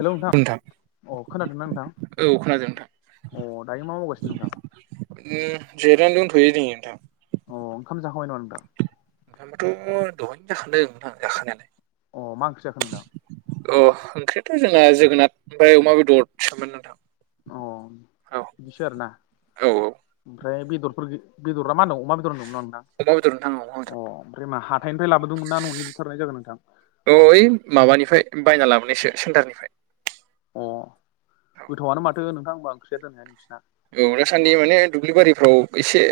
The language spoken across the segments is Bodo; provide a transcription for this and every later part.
हेलौ नोंथां! अ खोनादोंना नोंथां? औ खोनादों नोंथां अ दायो मा मावगासिनो नोंथां? दिनो जेरायना दंथयो‌ नै नोंथां। अ ओंखाम जाखांबाय नामा नोंथां? ओंखामाथ' दहायनो जाखांदों आं जाखांनायालाय। अ मा ओंख्रि जाखो नोंथां? अ ओंख्रियाथ' जोंना जोगोनार ओमफ्राय अमा बेदर सोमोन नोंथां। अ औ बिदिसो आरोना औ औ ओमफ्राय बेदरफोर गै बेदरा मा होनदों अ मा बेदरं नंगौना नोंथां? अमा बेदर नोंथां औ अमा अ बेदर ओमफ्राय मा हाथाइनिफ्राय लाबोदोंमोन ना न'नि बुथारनाय जागोन नोंथां? अ औ ओइ माबानिफ्राय बायना लाबोनायसो सेन्टारनिफ्राय। अ गोथयानो माथो नोंथांं होनबा ओंख्रिया दोनैहाय नोंसिना? औ दासान्दि माने दुब्लि बारिफ्राव एसे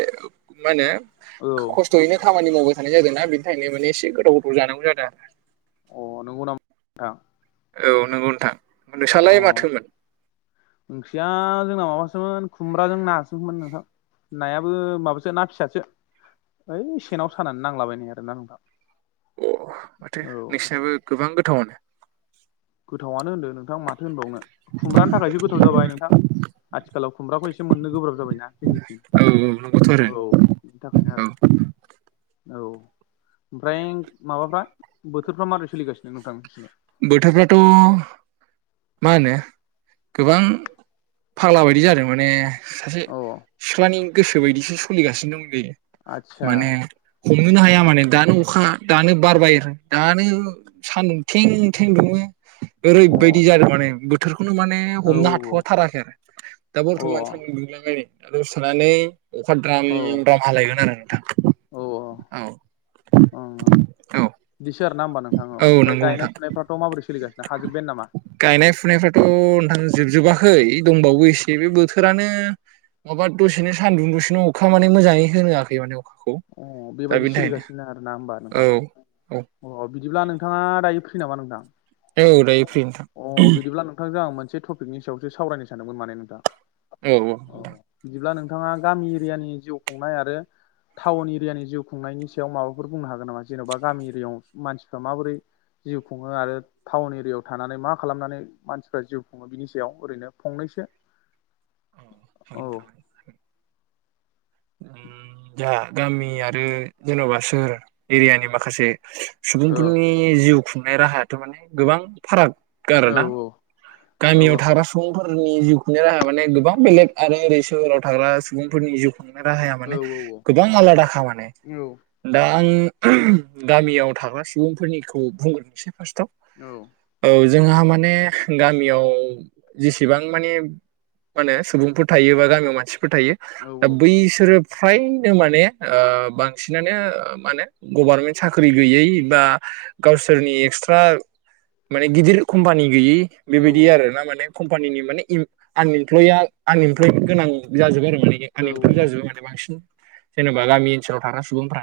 मा होनो औ। खस्थयैहाय खामानि मावबाय थानाय जादों ना बिनिखायनो माने एसे गोथाव गोथाव जानांगौ जादों। अ नंगौ नामा नोंथां? औ नंगौ नोंथां। अ नोंसालाय माथोमोन? ओंख्रिया जोंना माबासोमोन खुमब्राजों नासोमोन नोंथां। नायाबो माबासो ना फिसासो। ओइ सेेनाव सानानै नांलाबायनाय आरोना नोंथां। अ माथो औ नोंसिनाबो गोबां गोथावानो? गोथावनो होनदों नोंथां माथो होनबावनो खुमब्रानि थाखायसो गोथाव जाबाय नोंथां। आथिखालाव खुमब्राखौ एसे मोननो गोब्राब जाबायना जोंनिथिं। नंगौबोथ' आरो औ बिनि थाखायनो औ आरो। औ ओमफ्राय माबाफ्रा बोथोरफ्रा माब्रै सोलिगासिनो नोंथां नोंसिनाव? बोथोरफ्राथ' मा होनो गोबां फाग्ला बायदि जादों माने सासे अ सिख्लानि गोसो बायदिसो सोलिगासिनो दंलै। आदसा माने हमनोनो हाया माने दानो अखा दानो बारबाय आरो दानो सान्दुं थें थें दुङो अ ओरैबायदि औ जादों आरो माने बोथोरखौनो माने औ हमनो हाथ'वाथाराखै आरो। दा औ बर्थमान सान्दुं दुंदोंलाय नै। दसे थानानै अखा द्राम अ औ द्राम हालायगोन आरो नोंथां औ। उम उम बिदिसो आरो ना होमबा नोंथाङाव औ ओमफ्राय गायनाय फुनायफ्राथ' माबोरै सोलिगासिनो हाजोब्बायानो नामा? गायनाय फुनायफ्राथ' नोंथां जोबजोबाखै दंबावो एसे बे बोथोरानो माबा दसेनो सान्दुं दसेनो अखा माने मोजाङै होआखै माने अखाखौ अ दा बेबायदि बेनि थाखायनो सोलिगासिनो आरोना होमबा औ नोंथां औ अ बिदिब्ला नोंथाङा दायो फ्रि फ्रि नामा नोंथां औ दायो फ्रि नोंथां अ बिदिब्ला नों नोंथांजों आं मोनसे टपिकनि सायावसो सावरायनो सानदोंमोन माने नोंथां। औ बिदिब्ला नोंथाङा गामि एरियानि जिउ खुंनाय आरो टाउन एरियानि जिउ खुंनायनि सायाव माबाफोर बुंनो हागोन नामा जेन'बा गामि एरियाायाव मानसिफ्रा माबोरै जिउ खुङो आरो टाउन एरियायाव थानानै मा खालामनानै मानसिफ्रा जिउ खुङो बिनि सायाव ओरैनो फंनैसो अ औ नोंथां जाहा गामि आरो जेन'बा सोर एरियानि माखासे औ सुबुंफोरनि जिउ खुंनाय राहायाथ' माने गोबां फाराग औ आरोना। औ गामि थाग्रा सु सुबुंफोरनि जिउखौनो राहा माने गोबां बेलेग आरो ओरै सोहोराव थाग्रा सुबुंफोरनि जिउ खुंनाय राहाया औ माने औ गोबां आलादाखा माने। औ दा आं गामियाव थाग्रा सुबुंफोरनिखौ बुंग्रोनोसै फार्स्टआव। औ औ जोंहा माने गामियाव जेसेबां माने मा होनो सुबुंफोर थायो बा गामियाव मानसिफोर थायो औ दा बैसोरो फ्रायनो माने ओ बांसिनानो मा होनो गभारमेन्ट साख्रि गैयै बा गावसोरनि एक्सट्रा माने गिदिर कम्पानि गैयि बेबायदि आर ना माने कम्पानिनि माने आनइमप्लयया आनइमप्लय गोनां जाजोबबाय आरो माने औ आनइमप्लयद औ जाजोब्बाय माने बांसिन। जेनेबा गामि ओनसोलाव थाग्रा सुबुंफ्रा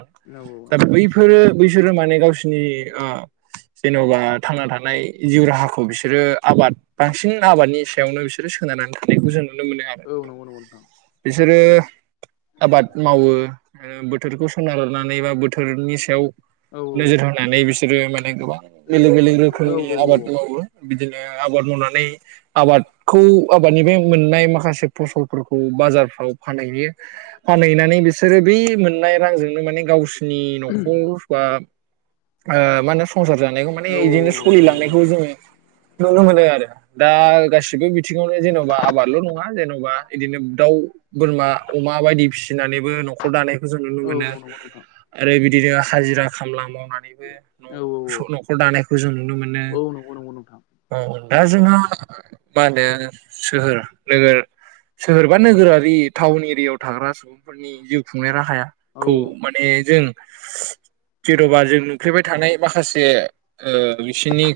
दा नंगौ बैफोरो बैसोरो माने गावसोरनि जेन'बा थांना थानाय जिउ राहाखौ बिसोरो आबाद बांसिन आबादनि सायावनो बिसोरो सोनारनानै थानायोननायखौ जों नुनो मोनो आरो। औ नंगौ नंगौ नोंथां। बिसोरो आबाद मावो बोथोरखौ सोनारनानै बा बोथोरनि सायाव औ नोजोर होनानै बिसोरो माने गोबां बेलेग बेलेग औ रोखोमनि औ आबाद मावो बिदिनो आबाद मावनानै आबादखौ आबादनि बे मोननाय माखासे फसलफोरखौ बाजारफ्राव फानहैयो। फानहैनानै बिसोरो बै मोननाय रांजोंनो माने गावसिनि न'खर बा [inaudible] मा होनो संसार जानायखौ माने औ बिदिनो सोलिलांनायखौ जोङो नुनो मोनो आरो। दा गासिबो बिथिङावनो जेन'बा आबादल' नङा जेन'बा बिदिनो दाउ बोरमा अमा बायदि फिसिनानैबो न'ख खर दानायखौ जों नुनो औ मोनो नंगौ नंगौ नोंथां आरो बिदिनो हाजिरा खाम मावनानै औ नंगौ नोंथां औ औ नैबो न'खर दानायखौ जों नुनो मोनो। औ नंगौ नंगौ नोंथां औ दा जोंहा मा होनो सोहोर नोगोर सोहोरबा नोगोरारि टाउन एरियाायाव थाग्रा सुबुं फोरनि जिउ खुंनाय औ राहाखौ माने जों जेन'बा जों नुफ्लेबाय थानाय माखासे बिसनि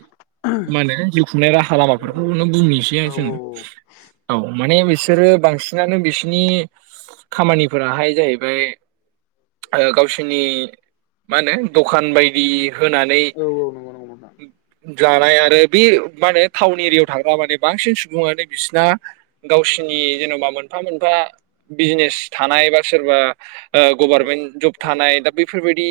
मा होनो जिउ खुंनाय राहा लामाफोरखौनो बुंनोसै औ जोङो। औ माने बिसोरो बांसिनानो बिसिनि खामानिफोराहाय जाहैबाय गावसोरनि मा होनो दखान बायदि होनानै औ औ नंगौ नंगौ नोंथां जानाय आरो बे माने टाउन एरियायाव थाग्रा माने बांसिन बुङो दै बिसना गावसोरनि जेनेबा मोनफा मोनफा बिजनेस थानाय बा सोरबा गभार्नमेन्ट जब थानाय दा बैफोरबायदि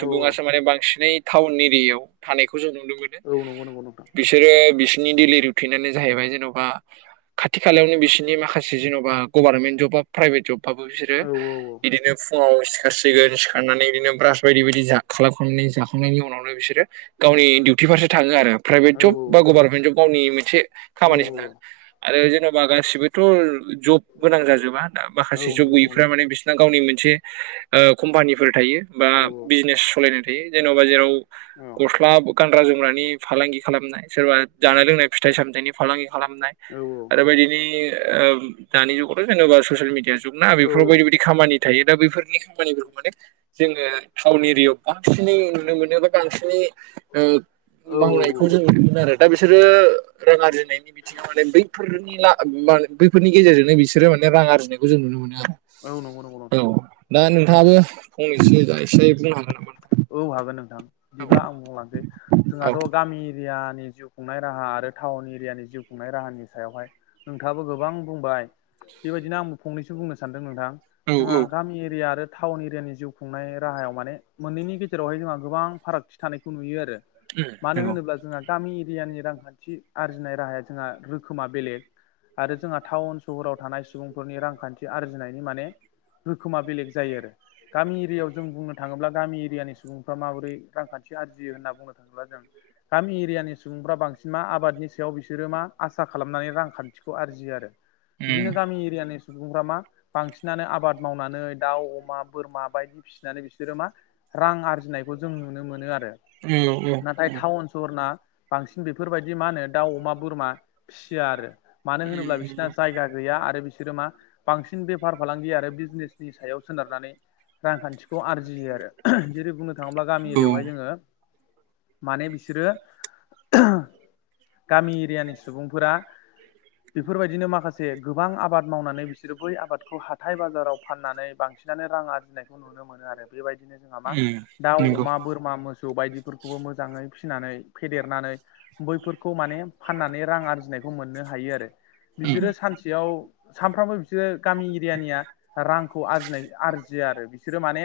औ औ माने बांसिनै टाउन एरियायाव थानायखौ जों नुदोंमोन। औ नंगौ नंगौ नोंथां। बिसोरो बिसोरनि दोइलि रुथिनानो जाहैबाय जेन'बा खाथि खालायावनो बिसोरनि माखासे जेन'बा गभार्नमेन्ट जब बा प्राइभेट जबबाबो बिसोरो औ औ बिदिनो फुङाव सिखारसिगोन सिखारनानै बिदिनो ब्रास बायदि बायदि खालामखांनानै जाखांनायनि उनावनो बिसोरो गावनि डिउटि फारसे थाङो आरो प्राइभेट औ जब बा गभार्नमेन्ट जब गावनि मोनसे औ खामानिसोना। आरो जेन'बा गासिबोथ' जब गोनां जाजोबा औ माखासे जब नंगौ नंगौ गैयिफोरा नोंथां माने बिसोर गावनि मोनसे कम्पानिफोर थायो बा औ बिजनेस सालायनाय थायो। जेन'बा जेराव औ गस्ला गानग्रा जोमग्रानि फालांगि खालामनाय सोरबा जानाय लोंनाय फिथाइ सामथाइनि फालांगि खालामनाय, औ आरो बे औ बायदिनो दानि जुगावथ' जेनेबा ससियेल मिडिया जुग ना बेफोराव औ बायदि बायदि खामानि थायो दा बेैफोरनि खामानिफोरखौ माने जोङो टाउन एरियायाव बांसिनै नुनो मोनो। बा बांसिनै मावनायखौ जों नुनो मोनो आरो। दा बिसोरो रां आरजिनायनि बि माने बैफोरनि बैफोरनि गेजेरजोंनो बिसोरो माने रां आरजिनायखौ जों नुनो मोनो आरो। औ नंगौ नंगौ नोंथां। औ दा नोंथाङाबो फंनैसो जा एसे बुंनो हागोन नामा। औ हागोन नोंथां। बिदिब्ला आं बुंलांसै। औ जोंहाथ' गामि एरियानि जिउ खुंनाय राहा आरो टाउन एरियानि जिउ खुंनाय राहानि सायावहाय। नोंथाङाबो गोबां बुंबाय बेबायदिनो आंबो फंनैसो बुंनो सानदों नोंथां। औ जोंहा गामि एरिया आरो टाउन एरियानि जिउ खुंनाय राहायाव माने मोननैनि गेजेरावहाय जोंहा गोबां फारागथि थानायखौ नुयो आरो। मानो औ औ होनोब्ला जोंहा गामि एरियानि रांखान्थि आरजिनाय राहाया जोंहा रोखोमा बेलेग। आरो जोंहा टाउन सहराव थानाय सुबुंफोरनि रांखान्थि आरजिनायनि माने रोखोमा बेलेग जायो आरो। गामि एरियायाव जों बुंनो थाङोब्ला गामि एरियानि सुबुंफ्रा माबोरै रांखान्थि आरजियो होन्ना बुंनो थाङोब्ला जों गामि एरियानि सुबुंफ्रा बांसिन मा आबादनि सायाव बिसोरो मा आसा खालामनानै रांखान्थिखौ आरजियो आरो। उम बिदिनो गामि एरियानि सुबुंफ्रा मा बांसिनानो आबाद मावनानै दाउ, अमा, बोरमा बायदि फिसिनानै बिसोरो मा रां आरजिनायखौ जों नुनो मोनो आरो। नंगौ उम औ नाथाय उम टाउन सहरना बांसिन बेफोरबायदि मा होनो दाउ, अमा, बोरमा फिसिया आरो। मानो होनोब्ला नंगौ बिसोरना जायगा गैया आरो बिसोरो मा बांसिन बेफार फालांगि आरो बिजनेसनि सायाव सोनारनानै रांखान्थिखौ आरजियो आरो। जेरै बुंनो थाङोब्ला गामि औ एरियायावहाय जोङो माने बिसोरो गामि एरियानि सुबुंफोरा बेफोरबायदिनो माखासे गोबां आबाद मावनानै बिसोरो बै आबादखौ हाथाय बाजाराव फाननानै बांसिनानो रां आरजिनायखौ नुनो मोनो आरो बे बायदि। बिदिनो जोंहा मा उम दाउ, नंगौ अमा, बोरमा मोसौ बायदिफोरखौबो मोजाङै फिसिनानै फेदेरनानै बैफोरखौ माने फाननानै रां आरजिनायखौ मोननो हायो आरो। उम बिसोरो सानसेयाव सानफ्रामबो बिसोरो गामि एरियानिया रांखौ आरजिनाय आरजियो आरो। बिसोरो माने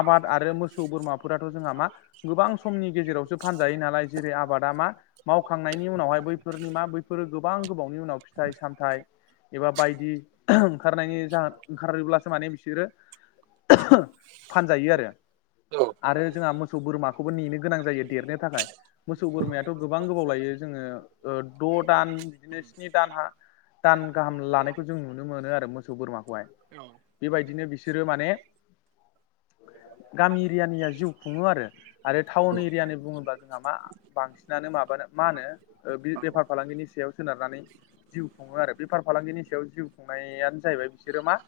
आबाद आरो मोसौ बोरमाफोराथ' जोंहा मा गोबां समनि गेजेरावसो फानजायो नालाय। जेरै- आबादा मा मावखांनायनि उनावहाय बैफोरनि मा बैफोरो गोबां गोबावनि उनाव फिथाइ सामथाइ एबा बायदि ओंखारनायनि जाहो ओंखारोब्लासो माने बिसोरो फानजायो आरो औ आरो जोंहा मोसौ बोरमाखौबो नेनो गोनां जायो देरनो थाखाय मोसौ बोरमायाथ' गोबां गोबाव लायो जोङो द' दान बिदिनो स्नि दानहा दान गाहाम लानायखौ जों नुनो मोनो आरो मोसौ बोरमाखौहाय औ बेबायदिनो बिसोरो माने गामि एरियानिया जिउ खुङो आरो आरो टाउन एरियानि बुङोब्ला जोंहा मा बांसिनानो माबानो मा होनो बेफार फालांगिनि सायाव सोनारनानै जिउ खुङो आरो बेफार फालांगिनि सायाव जिउ खुंनायानो जाहैबाय फिसोरो मा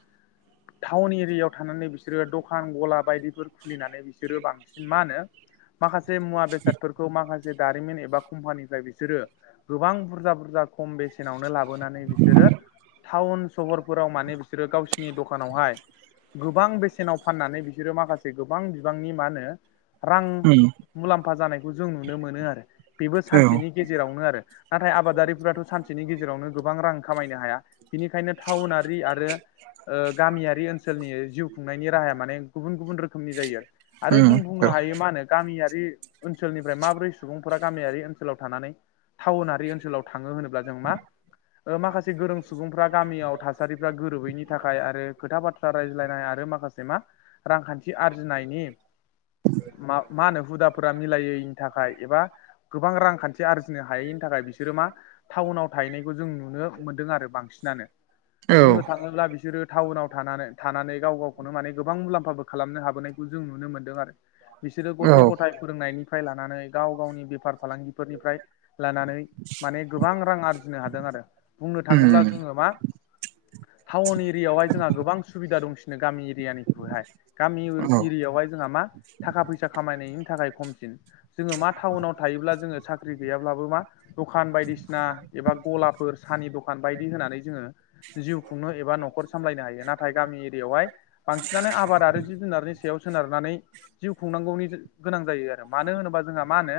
टाउन एरियायाव थानानै बिसोरो दखान गला बायदिफोर खुलिनानै बिसोरो बांसिन मा होनो माखासे मुवा बेसाद फोरखौ माखासे दारिमिन एबा कम्पानिफ्राय बिसोरो गोबां बुरजा बुरजा खम बेसेनावनो लाबोनानै बिसोरो टाउन सहरफोराव माने बिसोरो गावसिनि दखानावहाय गोबां बेसेनाव फाननानै बिसोरो माखासे गोबां बिबांनि मा होनो रां मुलाम्फा जानायखौ जों नुनो मोनो आरो बेबो सानसेनि गेजेरावनो आरो नाथाय आबादारिफोराथ' सानसेनि गेजेरावनो गोबां रां खामायनो हाया बिनिखायनो टाउनारि आरो ओ गामियारि ओनसोलनि जिउ खुंनायनि राहाया माने गुबुन गुबुन रोखोमनि जायो आरो जों बुंनो हायो मा होनो गामियारि ओनसोलनिफ्राय माब्रै सुबुंफोरा गामियारि ओनसोलाव थानानै टाउनारि ओनसोलाव थाङो होनोब्ला जों मा ओ माखासे एसे गोरों सुबुंफ्रा गामियाव थासारिफ्रा गोरोबैनि थाखाय आरो खोथा बाथ्रा रायज्लायनाय आरो माखासे मा रांखान्थि आरजिनायनि मा मा होनो हुदाफोरा मिलायैनि थाखाय एबा गोबां रांखान्थि आरजिनो हायैनि थाखाय बिसोरो मा टाउनाव थायैनायखौ जों नुनो मोन्दों आरो बांसिनानो औ बुंनो थाङोब्ला बिसोरो टाउनाव थानानै थानानै गाव गावखौनो माने गोबां मुलाम्फा बो खालामनो हाबोनायखौ जों नुनो मोन्दों आरो बिसोरो औ गथ' गथाय फोरोंनायनिफ्राय लानानै गाव गावनि बेफार फालांगिफोरनिफ्राय लानानै माने गोबां रां आरजिनो हादों आरो बुंनो थाङोब्ला उम जोङो मा टाउन एरियायावहाय जोंहा गोबां सुबिदा दंसिनो गामि एरियानिख्रुइहाय गामि औ एरियायावहाय जोंहा मा थाखा फैसा खामायनायनि थाखाय खमसिन जोङो मा टाउनाव थायोब्ला जोङो साख्रि गैयाब्लाबो मा दखान बायदिसिना एबा गलाफोर सानि दखान बायदि होनानै जोङो जिउ खुंनो एबा नखर सामलायनो हायो नाथाय गामि एरियायावहाय बांसिनानो आबाद आरो जिब जुनारनि सायाव सोनारनानै जिउ खुंनांगौनि गोनां जायो आरो मानो होनोबा जोंहा मा होनो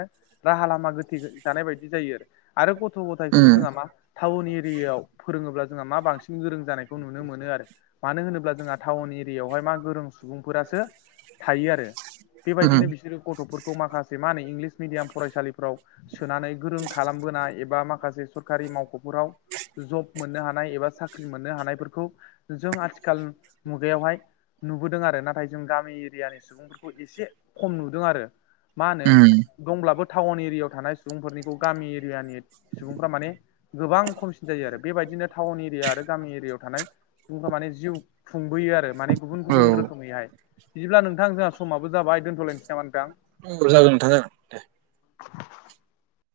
राहा लामा गोथेजानाय बायदि जायो आरो आरो गथ' गथायखौबो उम जोंहा मा टाउन एरियायाव फोरोङोब्ला जोंहा मा बांसिन गोरों जानायखौ नुनो मोनो आरो मानो होनोब्ला जोंहा टाउन एरियायावहाय मा गोरों सुबुंफोरासो थायो आरो उम बेबायदिनो बिसोरो गथ'फोरखौ माखासे मा होनो इंलिस मिडियाम फरायसालिफ्राव सोनानै गोरों खालामबोनाय एबा माखासे सरखारि मावख'फोराव जब मोननो हानाय एबा साख्रि मोननो हानायफोरखौ जों आथिखाल मुगायावहाय नुबोदों आरो नाथाय जों गामि एरियानि सुबुंफोरखौ एसे खम नुदों आरो मा होनो उम दंब्लाबो टाउन एरियायाव थानाय सुबुंफोरनिखौ गामि एरियानि सुबुंफ्रा माने गोबां खमसिन जायो आरो बेबायदिनो टाउन एरिया आरो गामि एरियायाव थानाय सुबुंफ्रा माने जिउ खुंबोयो आरो माने गुबुन औ गुबुन रोखो खोमैहाय बिदिब्ला नोंथां जोंहा समाबो जाबाय दोनथ'लायनोसै नामा नोंथां औ जागोन नोंथां जागोन